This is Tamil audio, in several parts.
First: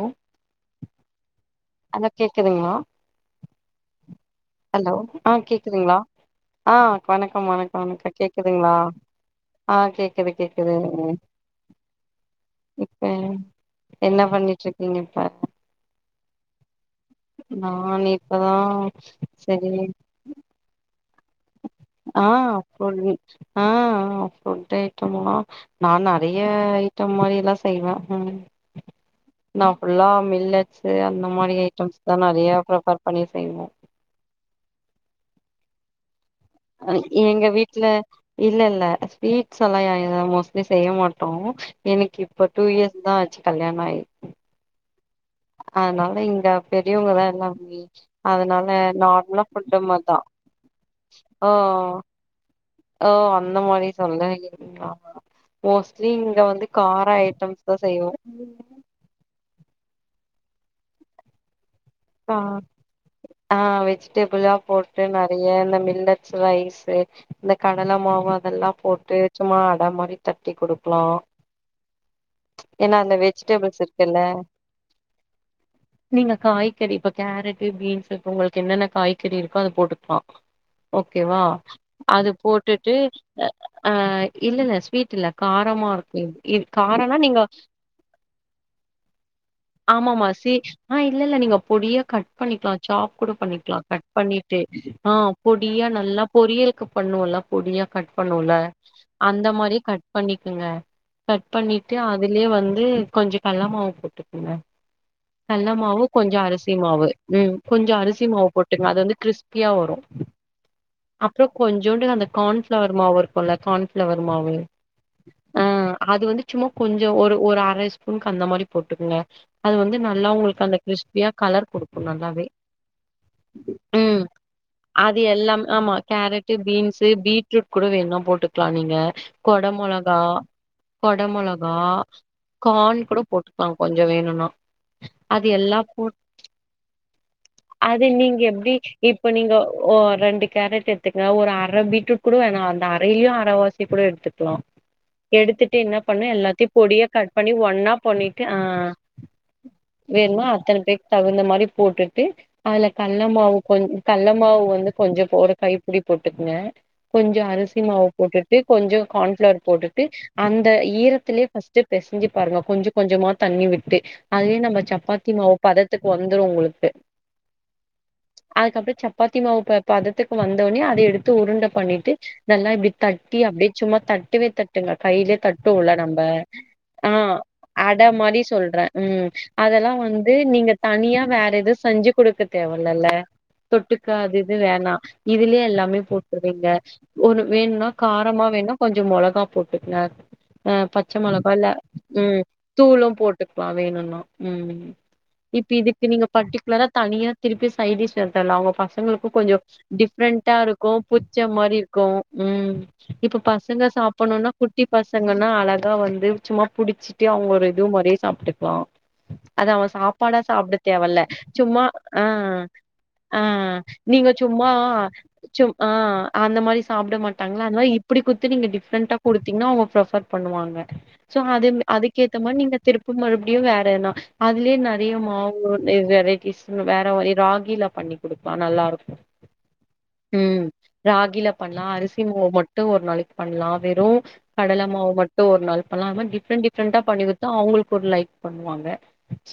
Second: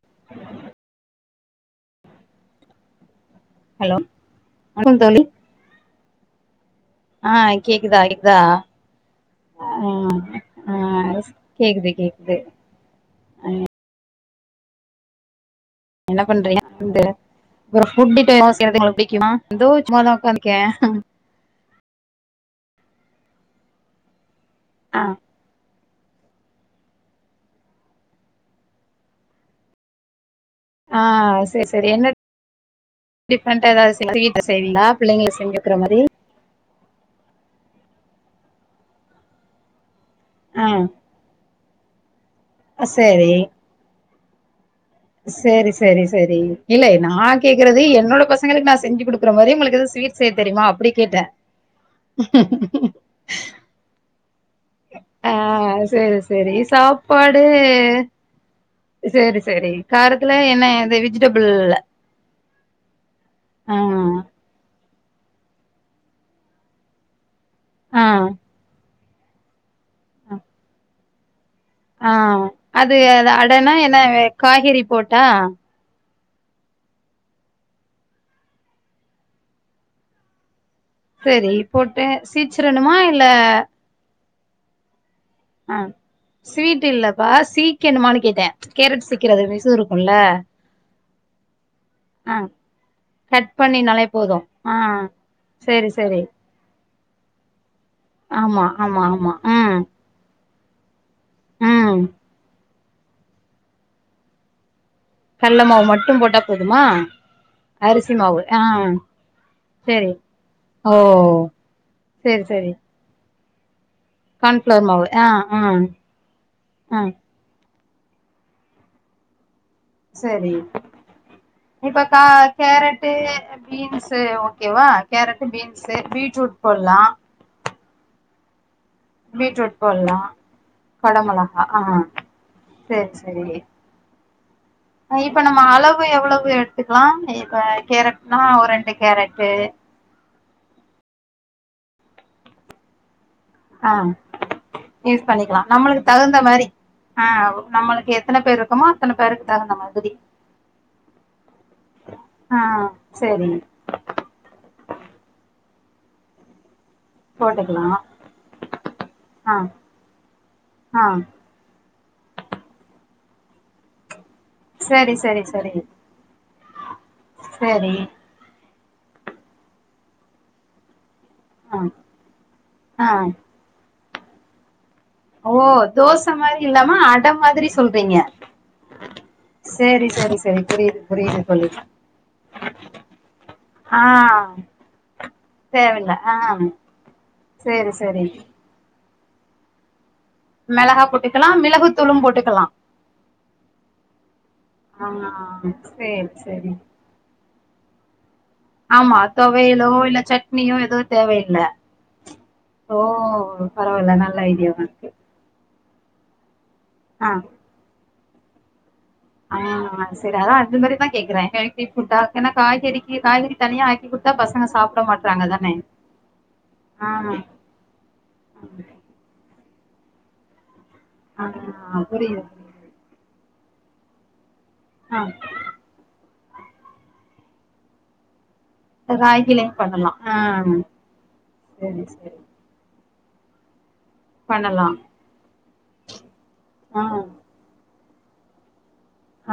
ஹலோ ஹலோ கேக்குதுங்ளா ஹலோ ஹலோ வணக்கம் தோழி ஆ கேக்குதுங்ளா ஆ ஆ வணக்கம் வணக்கம் கேக்குதா வணக்கோ கேக்குதா கேக்குதுங்ளா ஆ கேக்குது கேக்குதுங் ஆ கேக்குது கேக்குது இப்ப என்ன பண்ணிட்டு இருக்கீங்க இப்ப என்ன பண்றிங்க து அப்ரோ நான் இப்பதா ஃபுட்டு சரி [unintelligible] கே ஆ புட் ஆ புட் ஆ ஐட்டம்மல்லா நா நெறய ஐட்டம் மாரில்லா செய்வே நா புல்லா மில்ல ஸு ஆ அந்த மாரி செரி ஐட்டம்ஸ் தா நெறய ப்ரிபர் பண்ணி செய்வோ [unintelligible] செய்விங்ளா பிள்ளைங்களுக் செஞ்சுக்கிற மாரி அ எங்க வீட்ல இல்ல இல்ல ஸ்வீட்ஸ் எல்லா ஏ மோஸ்ட்லி ஆ செய்ய மாட் டோ எனக்கு இப்ப டூ இயர்ஸ் தா செரி ஆச்சு கல்யாண ஆயி சேரி சேரி அதனால சேரி இங்க இல்லநா பெரியவங்கதா எல்லாமே கேக்குறது என்னோட பசங்ளுக்கு அதனால நா செஞ்சு குடுக்குற நார்மலா மாரி உங்ளுக்கு ஃபுட்டு எது மாரிதா சுவீட் செய்ய தெரிமா அப்டி கேட்டே ஓ ஓ அந்த மாரி சொல்லைங் ஆ சரி சரி வந்து கார சாப்பாடு ஐட்டம்ஸ் தா செய்வோ சரி சரி காரத்துல என்ன எது விஜிடெபிள்ள ஆ ஆ வெஜிடபிளா போட்டு ட்டு நெறைய இந்த மில்லட்ஸ் ரைஸ் இந்த கடல ஆ மாவு அதெல்லா போட்டு சும்மா அட மாரி தட்டி குடுக்லா ஆ அது அது அடனா என்ன இருக்குல்ல காய்கறி போட்டா நீங்க காய்கறி இப்ப கேரட்டு பீன்ஸ் இப்ப உங்ளுக்கு என்னென்ன காய்கறி இருக்கோ அது போட்டுக்லா ஓகேவா சேரி போட்டு அது போட்டுட்டு சீச்சிரணுமா இல்ல ஆ‌ இல்ல இல்ல ஸ்வீட் இல்ல ஆ காரமாருக்கு இது இ ஸ்வீட் காரோனா இல்லப்பா நீங்க சீக்கணுமானு கேட்டே கேரட் சீக்கறது விசு இருக்குல்ல ஆமாம்மா சி ஆ இல்ல இல்ல நீங்கப் பொடியா கட் ஆ பண்ணிக்லா சாப் கூட கட் பண்ணிக்லா பண்ணினாலே கட் போது பண்ணிட்டு ஆ பொடியா சேரி சேரி நல்லா பொரியலுக்கு பண்ணுவோல்ல பொடியா கட் பண்ணுவோல்ல ஆமா ஆமா ஆமா அந்த ம் மாரியே கட் பண்ணிகங்க கட் பண்ணிட்டு ம் அதுலயே வந்து கொஞ்சோ கல்ல மாவு போட்டுக்கங்க கல்ல மாவு மட்டு கொஞ்சோ போட்டா அரிசு சி போதுமா மாவு ம் கொஞ்சோ அரிசி மாவு போட்டுங்க அது வந்து கிறிஸ்பியா வரு சேரி ஓ அப்ரோ கொஞ்சோண்டு அந்த சேரி சேரி கார்ன்ப்ளவர் மாவு இருக்கும்ல்ல கார்ன் ளவர் மாவு ஆ அது வந்து சும்மா ஆ கொஞ்சோ ஒரு ஒரு அர ஸ்பூனுக்கு அந்த மாரி போட்டுக்கங்க அது வந்து நல்லா சரி உங்களுக்கு அந்த கிஸ்பியா இப்ப கா கேரட்டு பீன்ஸு ம் ஓகேவா அது கேரட்டு் எல்லாம் ஆமா பீன்ஸு கேரட்டு பீட்ரூட் போட்லா பீன்ஸு பீட்ரூட் கூட வேணுனா போட்டுக்லா நீங்க கொட பீட்ரூட் மொளகா போட்லா கொட கொடமொளகா மொளகா ஆ கான் சேரி கூட போட்டுக்களா கொஞ்சோ வேணுனா அ இப்ப அது நம்ம எல்லா அளவு போட் எவ்வளவு எடுத்துக்லா அது நீங்க எப்டி இப்ப நீங்க ஓ ரெண்டு கேரட் எட் த்துங்க ஒரு அர பீட்ரூட் கூட வேணா அந்த அரைளயு அரவாசியை ஆ கூட எட்துக்லா யூஸ் பண்ணிக்கலா எடுத்துட்டு என்ன நம்மளுக்கு பண்ணு தகுந்த மாரி எல்லாத்தையு பொடியா ஆ கட் பண்ணி ஒன்னா நம்மளுக்கு எத்தன பண்ணிட்டு பேர் அ இருக்கமோ அத்தன பேருக்கு தகுந்த மாதிரி வேணும்மா அத்தனை பேருக்கு தகுந்த மாரி போட்டுட்டு ஆ அதுல கள்ள சரி மாவு கொஞ் கள்ள மாவு வந்து கொஞ்சம் போட கைப்பிடி போட்டுக்கங்க கொஞ்சம் அரிசி போட்டுக்கலா மாவு போட்டுட்டு கொஞ்சம் ஆ கார்ன்ஃப்ளவர் போட்டுட்டு அந்த ஆ ஈரத்திலயே ஃபர்ஸ்ட் பெசிஞ்சு பாருங்க கொஞ்சம் கொஞ்சமா தண்ணி விட்டு அதுவே நம்ம சரி சப்பாத்தி சரி மாவு சரி வந்துரும் உங்களுக்கு சரி அதுக்கப்பறம் சப்பாத்தி மாவு பதத்துக்கு வந்தோனே அத எடுத் ட்டு உருண்ட ஆ பண்ணிட்டு நல்லா இப்டி ஆ தட்டி அப்டியே சும்மா தட்டுவே தட் டுங்க கையிலயே ஓ தட்டுவுல நம்ம தோச மாரி இல்லாம ஆ அட மாதிரி அட சொல்றீங்க மாரி சொல்றேன் ம் அதெல்லாம் சேரி வந்து சேரி சேரி நீங்க புரியுது தனியா புரியுது வேற தோழி எதுவும் செஞ்சு குடுக்க தேவ இல்லல ஆ தொட்டுக்க அது இது வேணாம் இதுலயே எல்லாமே தேவல்ல ஆ போட்டுருவீங்க ஒரு வேணும்னா சேரி சேரி காரமா வேணும் கொஞ்சம் மொளகா போட்டுக்குங்க அ மெளகா பச்ச போட்டுக்கலா மிளகா இல்ல மிளகுத்தூளும் ம் போட்டுக்கலா தூளும் போட்டுக்கலாம் வேணும்னா ம் ஆ இப்பி இதுக்கு நீங்க சேரி சேரி பர்டிகுலரா தனியா திருப்பி சைடிஸ்லாம் செய் தேவ இல்ல அவங்க ஆமா பசங்களுக்கும் கொஞ்சம் தொவையலோ இல்ல டிஃப்ரெண்டா சட்னியோ இருக்கும் எதுவு புச்ச தேவையில்ல மாரி இருக்கும் ம் ஓ இப்ப பசங்க பரவால்ல நல்ல சாப்பணும்னா ஐடியாவா குட்டி இருக்கு பசங் இல்லனா அழகா வந்து சும்மா புடிச்சிட்டு ஆ அவங்க ஒரு இது மாரியே சாப்பிட்டுக்கலாம் அத அவன் ஆ சாப் சரி பாடா அதா சாப்பிட அது தேவ மாரிதா இல்ல கேக்குறே சும்மா ஹெல்தி ஃபுட்டா ஆ ஏன்னா காய்கறிக்கு ஆ காய்கறி தனியா ஆக்கி நீங்க குடுத்தா பசங்க சும்மா சாப்ட மாட்றாங்க சும் தானே ஆ அந்த மாரி சாப்பிட ஆ மாட்டாங்க இல்லாம இப்டி குடுத்து நீங்க டிஃப்ரெண்டா குடுத்தீங்கன்னா அவங்க பஃபர் பண்ணுவாங்க சோ ஆ அது அதுக்கேத்த புரியுது மாரி நீங்க புரியுது திருப்பு மறுபடியும் வேறனா அதுலயே நா நிறைய ஆ மாவு வெரைட்டிஸ் வேற ராகில பண்ணி குடுப்ப நல்லா இருக்கும் ராகிலயு பண்ணலா ஆ ம் ராகில பண்ணலாம் சரி அரிசி சரி மாவு மட் ட்டும் ஒரு நாளைக்கு பண்லாம் வெறும் கடல பண்ணலா மாவு மட்டும் ஒரு நாளுக்குக்கு பண்ணலாம் அத மாரி டிப்ரெண்ட் ஆ டிஃபரண்டா பண்ணி குத் த்தா அவங்களுக்கு ஒரு லைக் பண்ணுவாங்க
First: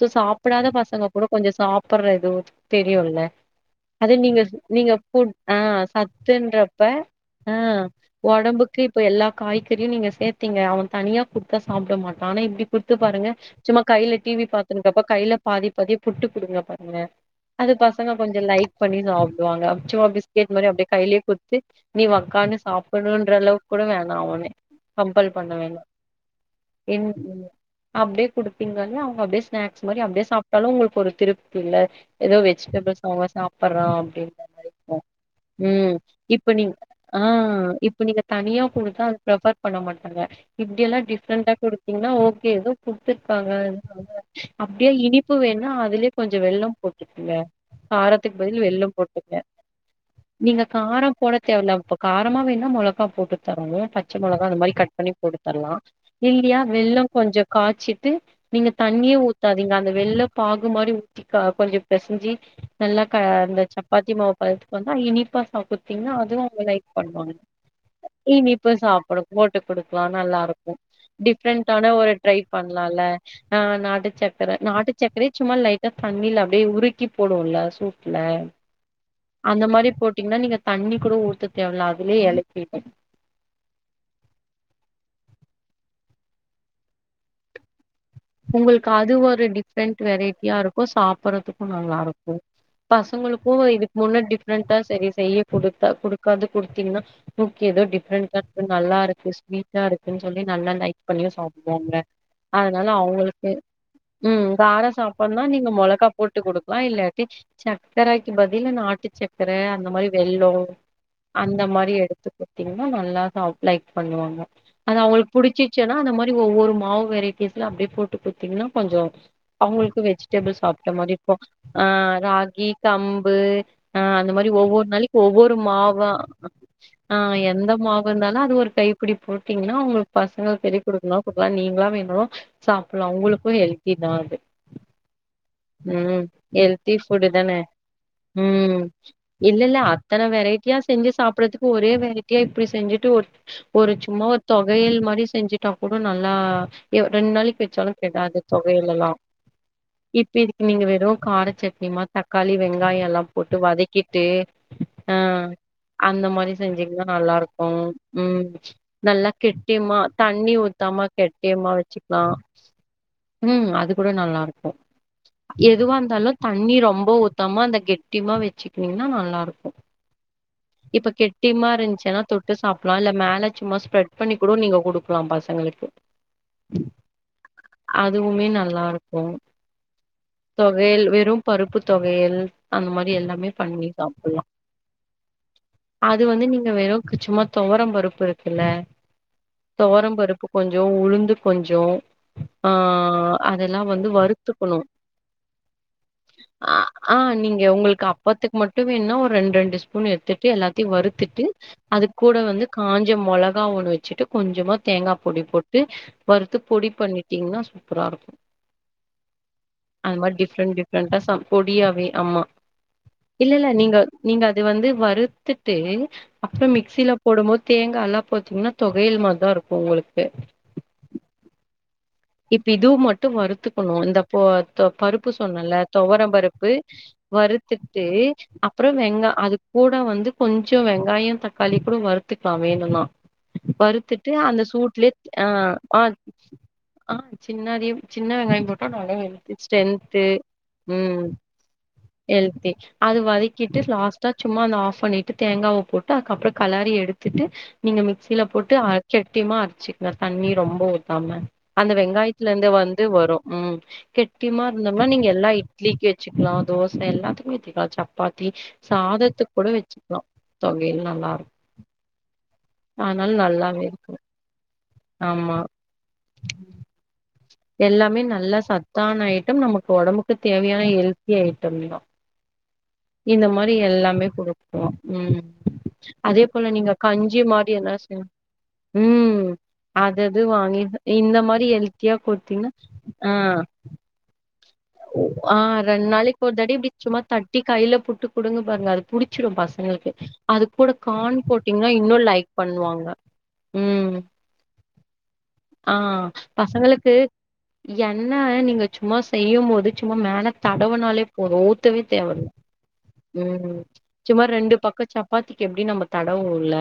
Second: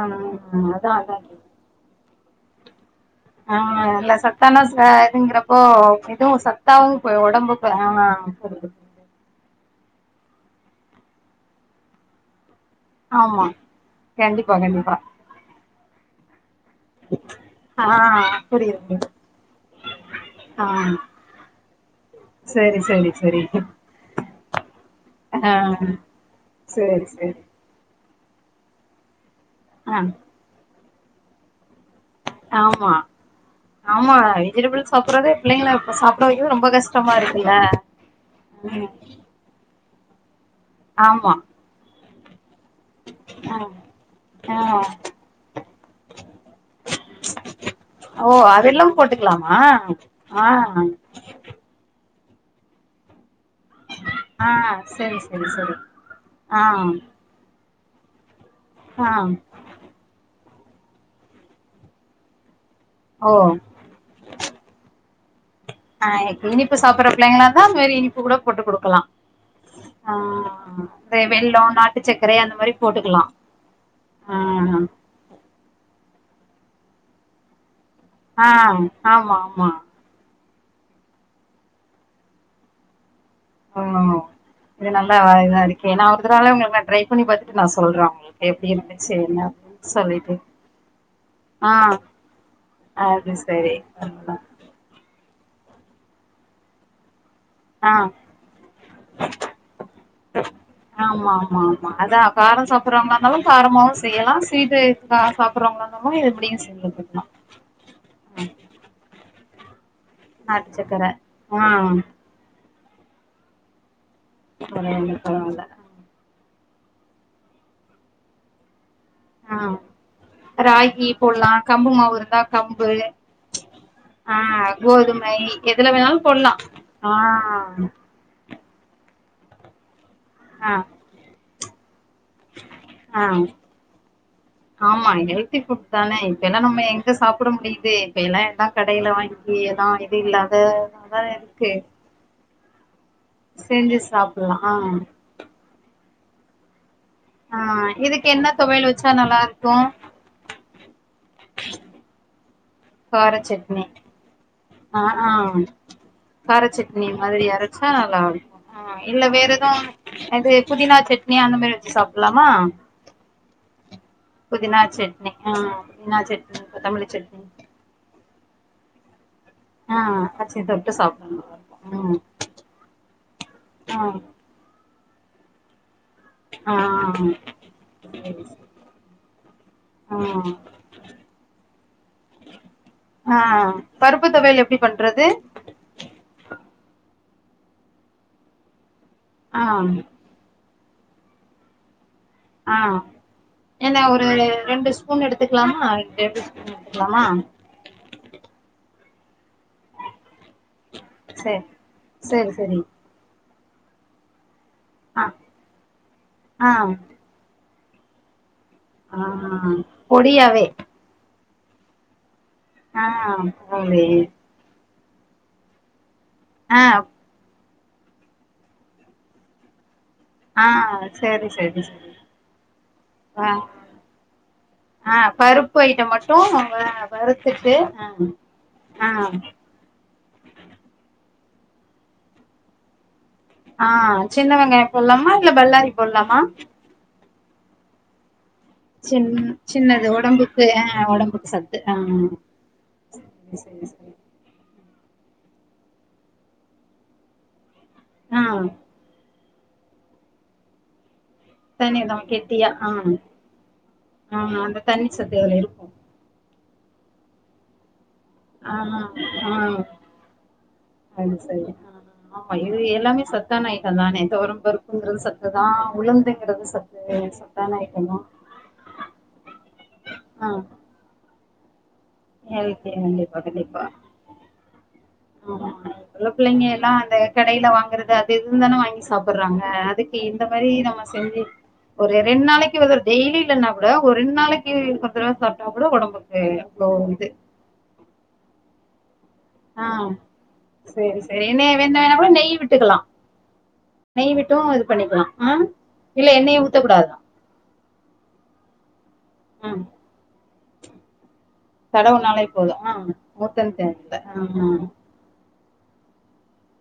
சோ சாப்டாத அதா பசங்க அதா கூட கேட்டே. கொஞ்சோ சாப்படுற இதுவு தெரியும்ல ஆ இல்ல அது நீங்க சத்தான ச நீங்க வுட் இதுங்கிறப்போ ஆஹ இதுவு சத்துன்றப்ப சத்தாவு போய் ஒடம்புக்கு ஆஹ ஆ புரியுது உடம்புக்கு இப்ப எல்லா காய்கறியு நீங்க சேர்த்தீங்க அவன் தனியா கொடுத்தா சாப்பிட மாட்டா ஆனா இப்டி குடுத்து பாருங்க ஆமா சும்மா கையில டிவி கண்டிப்பா கண்டிப்பா பார்த்துன்னப்ப கையில பாதி பாதி புட்டு குடுங்க பாருங்க அது ஆ பசங்க கொஞ்சோ லைக் புரியுது பண்ணி புரியுது சாப்பிடுவாங்க சும்மா பிஸ்கெட் ஆ மாரி அப்டியே கையிலேயே கொடுத்து நீ வக்கானனு சரி சரி சாப்பணும்ன்ற சரி அளவுக்கு கூட வேணா அவனே கம்பல் பண்ண வேண்டா சேரி சேரி அப்டியே குடுப்பீங்களே அவங்க அப்டியே ஸ்நாக்ஸ் மாரி ஆ அப்டியே சாப்பிட்டாலு உங்களுக்கு ஒரு திருப்தி இல்ல ஏதோ ஆமா வெஜிடபிள்ஸ் அவங்க சாப்படுறா ஆமா வெஜிடபிள் அப்டின்றதிக்கு சாப்பிடறதே பிள்ளைங்கள இப்ப ம் சாப்பிட இப்ப வைக்கிறது நீ ரொம்ப கஷ்டமா இருக்குல்ல ஆஹ இப்ப நீங்க தனியா ம் போடுதா அது பிரப்பர் பண்ண மாட்டாங்க இப்டிய எல்லா ஆமா டிப்ரெண்டா குடுத்தீங்கன்னா ஓகே ஏதோ குடுத்துருக்காங்க ஆ ஆ அப்டியா இனிப்பு வேணா அதுலயே கொஞ்சே வெள்ள போட்டுக்குவே ஓ அதெல்லா போட்டுக்கலாமா நீங்க ஆஹ காரம் போட தேவையிலா இப்ப காரமா வேணா மிளகா போட்டு தாரங்க பச்சை ஆ மிளகா இந்த மாரி கட் பண்ணி சரி போட்டு சரி தரலா சரி இல்லேயா ஆ வெள்ள கொஞ்சோ காய்ச்சிட்டு நீங்க ஆ தண்ணியே ஊத்தாதீங்க அந்த வெள்ள பாகு மாரி ஊத்திக்க கொஞ்சோ பிசைஞ்சு நல்லா ஓ அந்த சப்பாத்தி மாவுப்பறத்துக்கு வந்தா இனிப்பா ஆ குடுத்தீங்கன்னா அதுவு அவங்க இனிப்பு லைக் சாப்பிடற பண்ணுவாங்க பிள்ளைங்களா இருந்தா அந்த மாரி இனிப்பு கூட போட்டு இனிப்ப குடுக்கலா சாப்பிட போட்டு குடுக்கலா ஆ நல்லா இருக்கு இந்த வெல்லம் டிஃப்ரெண்டான நாட்டு ஒரு ட்ரை சக்கரை அந்த மாரி பண்ணலாம்ல போட்டுக்கலா ஆஹநாட்டு ஆ சக்கர நாட்டு சக்கரைய சும்மா லைட்டா தண்ணீல் அப்படியே உருக்கி போடுடும்ல சூப்பரா இருக்கு லா ஆ ஆமா அந்த ஆமா மாரி போட்டு இன்னா தண்ணி கூட ஊத்த தேவயில்லா அதுலயே ஏழப்பிட்டுபே ஆ இது நல்லா இதா இருக்கே நா ஒருத்தனாள உங்களுக்குல்ல ட்ரை பண்ணி பாத்துட்டு நா சொல்றே உங்களுக்கு எப்டி உங்ளுக்கு இருந்துச்சு அது என்ன ஒரு அப்டின்னு டிஃப்ரெண்ட் சொல்லிட்டு வெரைட்டியா இருக்கு சாப்டுறதுக்கு ஆ நல்லா இருக்கு அது பசங்களுக்கு சரி இதுக்கு முன்ன டிஃப்ரெண்டா செரி செய்ய குடுத்தா குடுக்காது குடுத்தீங்ன்னா குக் ஏதோ ஆ டிஃப்ரெண்டா இருக்கு நல்லா இருக்கு ஸ்வீட்டா இருக்கு சொல்லி நல்லா லைக் பண்ணியு ஆமா ஆமா ஆமா சாப்டுவாங்க அதா காரோ அதனால சாப்புட்றவங்களா இருந்தாலு அவ்ங்ளுக்கு காரமாவு செய்யலா ம் ஸ்வீட்டு கார கா சாப்புனா நீங்க சாப்புட்றவங்களா மொளகா இருந்தாலு இது போட்டு இப்டியு குடுக்லா செஞ்சு இல்லாட்டி குடுக்கலா சக்கரைக்கு பதிலா நாட்டு சக்கார அந்த மாரி வெள்ளொ நாட்டு சக்கர அந்த ஆ மாரி எடுத் இத்த பாத்திங்னா நல்லா சாப் லைக் பண்ணுவாங்க அத பரவால்ல அவ்ங்ளுக்கு பரவால்ல புடிசி செ ல்லா அந்த மாரி ஒவ்வொரு மாவு வெரைட்டிஸ்ல அப்டி போட்டு குடுத்தீங்ன்னா கொஞ்சொ ஆ அவ்ங்ளுக்கு வெஜ்டபிள் சாப்டட ராகி மாரி இருக்கு போட்லா ஆ கம்பு மாவு இருந்தா ராகி கம்பு ஆ அந்த மாரி ஒவ்வொரு நாளைக்கு கோதுமை ஒவ்வொரு எதுல மாவா வேணாலு போட்லா ஆ எந்த மாவ் இருந்தானா அது ஒரு கைப்பிடி போட்டீங்ன்னா உங்ளுக்கு பசங்க ஆ தெரி குடுக்லா குற்க்லா நீங்ளா வேணு சாப்புலா ஆ உங்ளுக்கு ஹெல்தி தா அது ஆமா ஹெல்தி ஃபுட் தானே ம் இப்ப என்ன நம்ம ஹெல்தி எங்க ஃபுட்டு சாப்ட முடியுது இப்ப எல்லா எல்லா கடைல வாங்கி இல்லல எல்லா இது அத்தன இல்லாத வெரைட்டியா செஞ்சு அதா சாப்றதுக்கு இருக்கு ஒரே வெரைட்டியா இப்டி செஞ்சிட்டு ஒரு ஒரு செஞ்சு சும்மா ஒர் சாப்பிடலா ஆ தொகையல் மாரி செஞ்சிட்டா கூட நல்லா யெ ரெண் ஆ, நாளைக்கு வச்சாலு இதுக்கு கெடாது என்ன தொகைய துவையல் எல்லா வச்சா நல்லா இருக்கு இப்ப இதுக்கு நீங்க வெறு கார சட்னிமா தக்காளி வெங்காய எல்லா கார போட்டு சட்னி வதக்கிட்டு ஆ ஆ அந்த மாரி கார சட்னி செஞ்சீங்கன்னா நல்லா மாரி இருக்கு அரச்சா நல்லா ம் ஆ இல்ல நல்லா வேற எதா கெட்டியமா அது தண்ணி புதினா ஊத்தாம சட்னி அந்த கெட்டியமா மாரி வச்சு வச்சுக்கலா சாப்லாமா ம் அது கூட நல்லா இருக்கு சட்னி ஆ எதுவா புதினா இருந்தாலு சட்னி தண்ணி கொத்தமல்லி ரொம்ப சட்னி உத்தாம மா அந்த கெட்டிமா வச்சிக்கிங்ன்னா நல்லா இருக்கு ஆ வச்சு தொட்டு இப்ப சாப்பிடலா கெட் நல்லா யுமா இருக்கு ம் இருச்சுன்னா தொட்டு சாப்லா இல்ல மல சும்மா ஸ்ப்ரெட் ஆ பண்ணி [unintelligible] நீங்க குடுக்லா பசங்களுக்கு ஆ ஆ சரி அதுவுமே சரி நல்லாருக்கோ ஆ தொகையல் வெறு பருப்பு தொவைல் அந்த மாரி எல்லாமே ஆ பண்ணி பருப்பு சாப்ட்லா தொவையல் எப்டி பண்றது அது வந்து நீங்க வெறு சும்மா தொவரம் பருப்பு இருக்குல்ல ஆ தொவரம்பருப்பு கொஞ்சோ உளுந்து கொஞ்சோ ஆ அதெல்லா என்ன வந்து ஒரு வருத்துக்கணு ரெண்டு ஸ்பூன் எடுத்துக்கலாமா டேபிள் ஸ்பூன் ஆ ஆ எடுத்துக்கலாமா நீங்க உங்ளுக்கு அப் அப்பத்துக்கு மட்டு வேணுனா ஒரு ரெண் ரெண்டு ஸ்பூன் எடுத்துட்டு எல்லாத்தயு வறுத்துட்டு சேரி அது கூட சேரி வந்து சேரி காஞ் ஞ்ச மொளகா ஒண்ணு வெச்சிட்டு கொஞ்சமா தேங்கா ஆ பொடி போட்டு வருத்து ஆ பொடி பண்ணி டீங்னா சூப்பரா இருக்கு ஆ ஹ அது மாரி பொடியாவே [unintelligible] பொடியாவே ஆமா ஆ பரவாலயே அது வந்து வறுத்துட்டு அப்றோ ஆ மிக்சில போடுபோது தேங்கா எல்லா போத்தீங்னா தொகையல் மார்தா இருக்கு உங்ளுக்கு ஆ செரி செரி செரி இப்ப இதுவு மட்டு வருத்துக்கணு இந்த பொ தொ ஆ பருப்பு சொன்னல ஐட்டம் தொவர மட்டு பருப்பு வ வறுத்துட்டு அப்றோ ஆ ஆ வெங்கா அது கூட வந்து கொஞ்சோ வெங்காய தக்காளி கூட வறுத்துக்லா வேணுனா ஆ வறுத்துட்டு சின்ன அந்த வெங்காய சூட்லயே போட்லாமா ஆ இல்ல பல்லாரி ஆ போட்லாமா ஆ சின்ன அதிவு சின்ன வெங்காய போட் ட்டா சின் நல்லா சின்னது ஸ்ட்ரென்து ஒடம்புக்கு ஆ ம் ஒடம்புக்கு சத்து ஆ ஹெல்தி அது வதக்கிட்டு சரி சரி லாஸ் டா சும்மா அந்த ஆஃப் பண்ணிட்டு தேங்காவ போட்டு அதுக்கப்றோ கலாரி எடுத்துட்டு நீங்க ஆ மிக்சில போட்டு அ கெட்டிமா அரிச்சிக்னா தண்ணி ரொம்ப ஊத்தாம அந்த தண்ணிதா வெங்காயத்துல கெட்டியா இருந்து ஆ வந்து வரு உம் ஆ கெட்டிமா அந்த இருந்தம்னா தண்ணி நீங்க சத்து எல்லா அதுல இருக்கு இட்லிக்கு வெச்சுக்லா தோசை எல்லாத்க்கு வெச்சுக்லா சப் சப்பாத்தி ஆ சாதத்து ஆ கூட வெச்சிகலா தொவையில் அது நல்லாருக்கு சரி ஆ ஆமா இது எல்லாமே சத்தான அயிட்டம் தானே தொவரம்பருப் புங்கறது ஆமா சத்துதா உழுந்துங்கறது சத்து சத்தான ஐட்டந்தா எல்லாமே நல்லா சத்தான ஐட்டம் நமக்கு உடம்புக்கு தேவையான எல்தி ஐட்டம் தா எனக்கே இந்த மாரி எல்லமே குடுப்போ உம் உள்ள பிள்ளைங்க எல்லா அந்த கடைல வாங்கறது செஞ் அது இதுனு தானே வாங்கி ம் சாப்பறாங்க அதுக்கு அது அது இந்த மாரி வாங்கி நம்ம இந்த செஞ்சு மாரி ஹெல்த்தியா ஒரு ரெண் குடுத்தீங்கன்னா நாளைக்கு ஒரு ஆ டெய்லி இல்லைனா கூட ஒரு ரெண் நாளைக் [unintelligible] சாப்ட்டா கூட ஒடம்புக்கு அவ்ளோ இது அப்டி கைல புட்டு புடுங்குங் பாருங்க அது புடி ச்சிரு ஆ பசங்களுக்கு அது கூட சேரி கான் சேரி என்ன போட்டீங்னா வேணா வேணா இன்னு கூட லைக் நெய் விட்டுக்கலா பண்ணுவாங்க ம் நெய் விட்டு இது பண்ணிக்கலா ம் இல்ல எண்ணயே ஊத்தகூடாது எண்ண நீங்க சும்மா ம் செய்யும்போது சும்மா மேல தடவைனாலே போது வே தேவல தடவுனாலே போது ஆ உ ஊத்தன் தேவயில்ல ஆ சமா ரெண்டு பக்க ச ப்பாத்திக்கு எப்டியு நம்ம தடவுவோல்ல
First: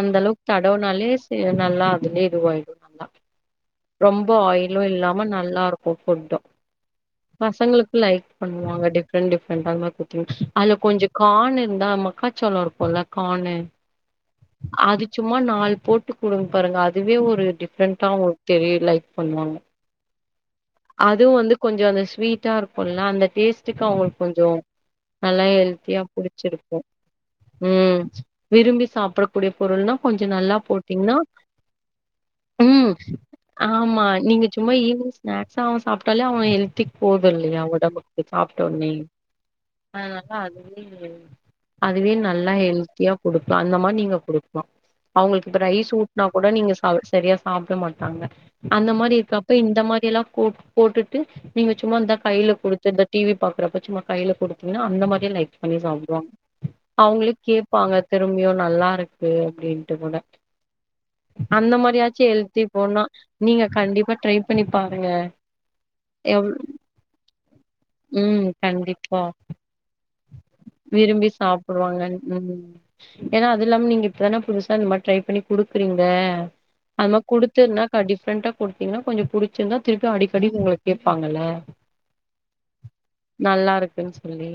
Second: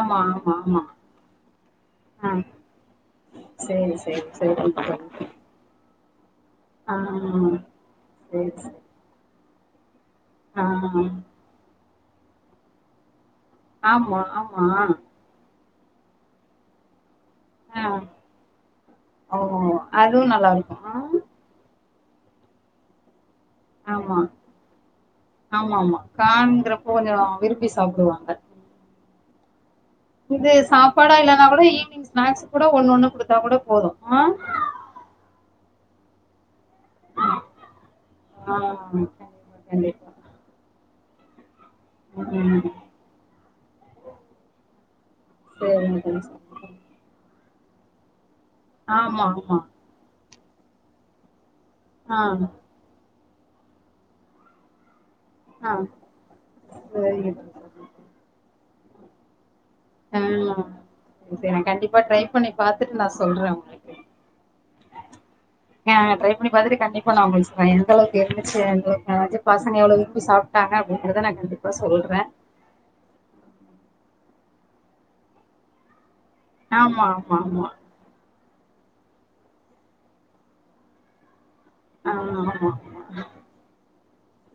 அந்த அளவுக் ஆமா ஆமா தடவுனாலே சே நல்லா அதலய ஆ இதுவாயிடு நல்லா சேரி சேரி ரொம்ப ஆயிலு சேரிங்க தோழி இல்லாம நல்லா இருக்கோ ஃபுட்டு ஆ பசங்ளுக்கு லைக் சேரி பண்ணுவாங்க டிஃப்ரெண்ட் டிஃப்ரெண்டா அந்த மாரி குடுத்திங்னா ஆ அதல கொஞ்ச கான் இருந்தா மக்கா சொல்லோ இருக்குல்ல காணு ஆமா ஆமா சும்மா நாள் போட்டு குடுங் பாருங்க அதுவே ஒரு ஆ டிப்ரென்ட்டா அவுங்ளுக் தெரிய லைக் ஓ பண்ணுவாங்க அதுவு நல்லா இருக்கு ஆ அதுவு வந்து கொஞ்ச அந்த வீட்டா இருக்குல்ல அந்த டேஸ் திக்கு ஆமா அவ்ங்களுக் கொஞ்ச நல்லா ஆமா ஆமா ஹெல்த்தியா புடிச்சிருக்கு காண்கிறப்போ கொஞ்சோ விரும்பி ம் சாப்டுவாங்க விரும்பி சாப்புடகூடிய பொருள்னா கொஞ்ச இது நல்லா போட்டீங்னா சாப்பாடா இல்லன்னா கூட ஈவினிங் ஸ்நாக்ஸ் கூட ம் ஒண்ணு ஒண்ணு குடுத்தா கூட போது ஆமா ஆ நீங்க சும்மா ஈவ்னிங் நேக்ஸ் அவ சாப்ட்டாலே அவ எல்தி போதுல்யா உடம்புக்கு ஆ சாப்ட்டோனே கண்டிப்பா அ அதா அதனால அதுவே [inaudible] அதுவே நல்லா கண்டிப்பா எல்தியா குடுப்ப அந்த மார் நீங்க குடுக்லா அவுங்கலுக் இப்ப ரைஸ் ம் ஊட்னா கூட சரிங்க தோழி நீங்க அவுர் சரியா சாட்ட மாட்டாங்க அந்த மாரி ஆமா இருகப்ப ஆமா இந்த மாரி எல்லா போட் போட்டுட்டு நீங்க சும்மா இந்த ஆ கைல குடுத்து இந்த டிவி பாக்குறப்ப சும்ம கைல குடுத்தீங்ன அந்த மாரி லைக் பண்ணி ஆ சாப்டுவாங் அவுங்ளோ சரிங்க தோழி கேப்பாங்க திரும்ப்யு நல்லாருக்கு அப்டின் அ மாரியாச்சு எல்த்தி போனா நா சொல்றே நீங்க உங்களுக்கு கண்டிப்பா ட்ரை பண்ணி பாருங்க ஏங்க ட்ரை எவ் பண்ணி பாத்துட்டு கண்டிப்பா நா உங்களுகு [unintelligible] எந்தளவுக் ம் கண்டிப்பா நல்லார்ந்துச்சி பசங்க எவ்ளோ விரும்பி சாப் காங்க அப்டின்றத விரும்பி நா கண்டிப்பா சாப்டுவாங்க சொல்ற ம் ம் ஏனா அதுல்லாம நீங்க இப்பதான புதுசா இந்த மார் ட்ரை பண்ணி குடுக்குறீங்க ஆமா அது மாரி ஆமா ஆமா குடுத்தத்னா டிஃப்ரெண்டா குடுத்தீங்னா கொஞ்ச புடிச்சிருந்தா திருப்யு அடிக்கடி உங்ள கேப்பாங்கல ஆம் ஆமா நல்லாருக்குன் சொல்லி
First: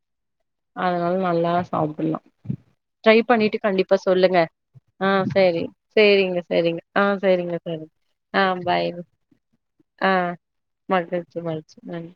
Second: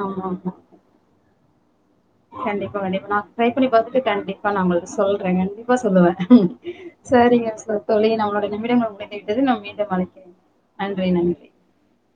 ஆமாமா அதனால நல்லா சாப்புல்லா கண்டிப்பா கண்டிப்பா நா ட்ரை பண்ணி பாத்துட்டு சொல்லுங்க கண்டிப்பா நா உங்கலுக்கு ஆ சொல்ற சேரி கண்டிப்பா சொல்லுவ சேரிங்க சேரிங்க ஆ சேரிங்க ச தோழி ஆ நம்முளோட பாய் நிமிடங்கள் முடிந்து விட்டது நம் மீண்டு ஆ அழைக்கிறே மகிழ்ச்சி மகிழ்ச்சி நன்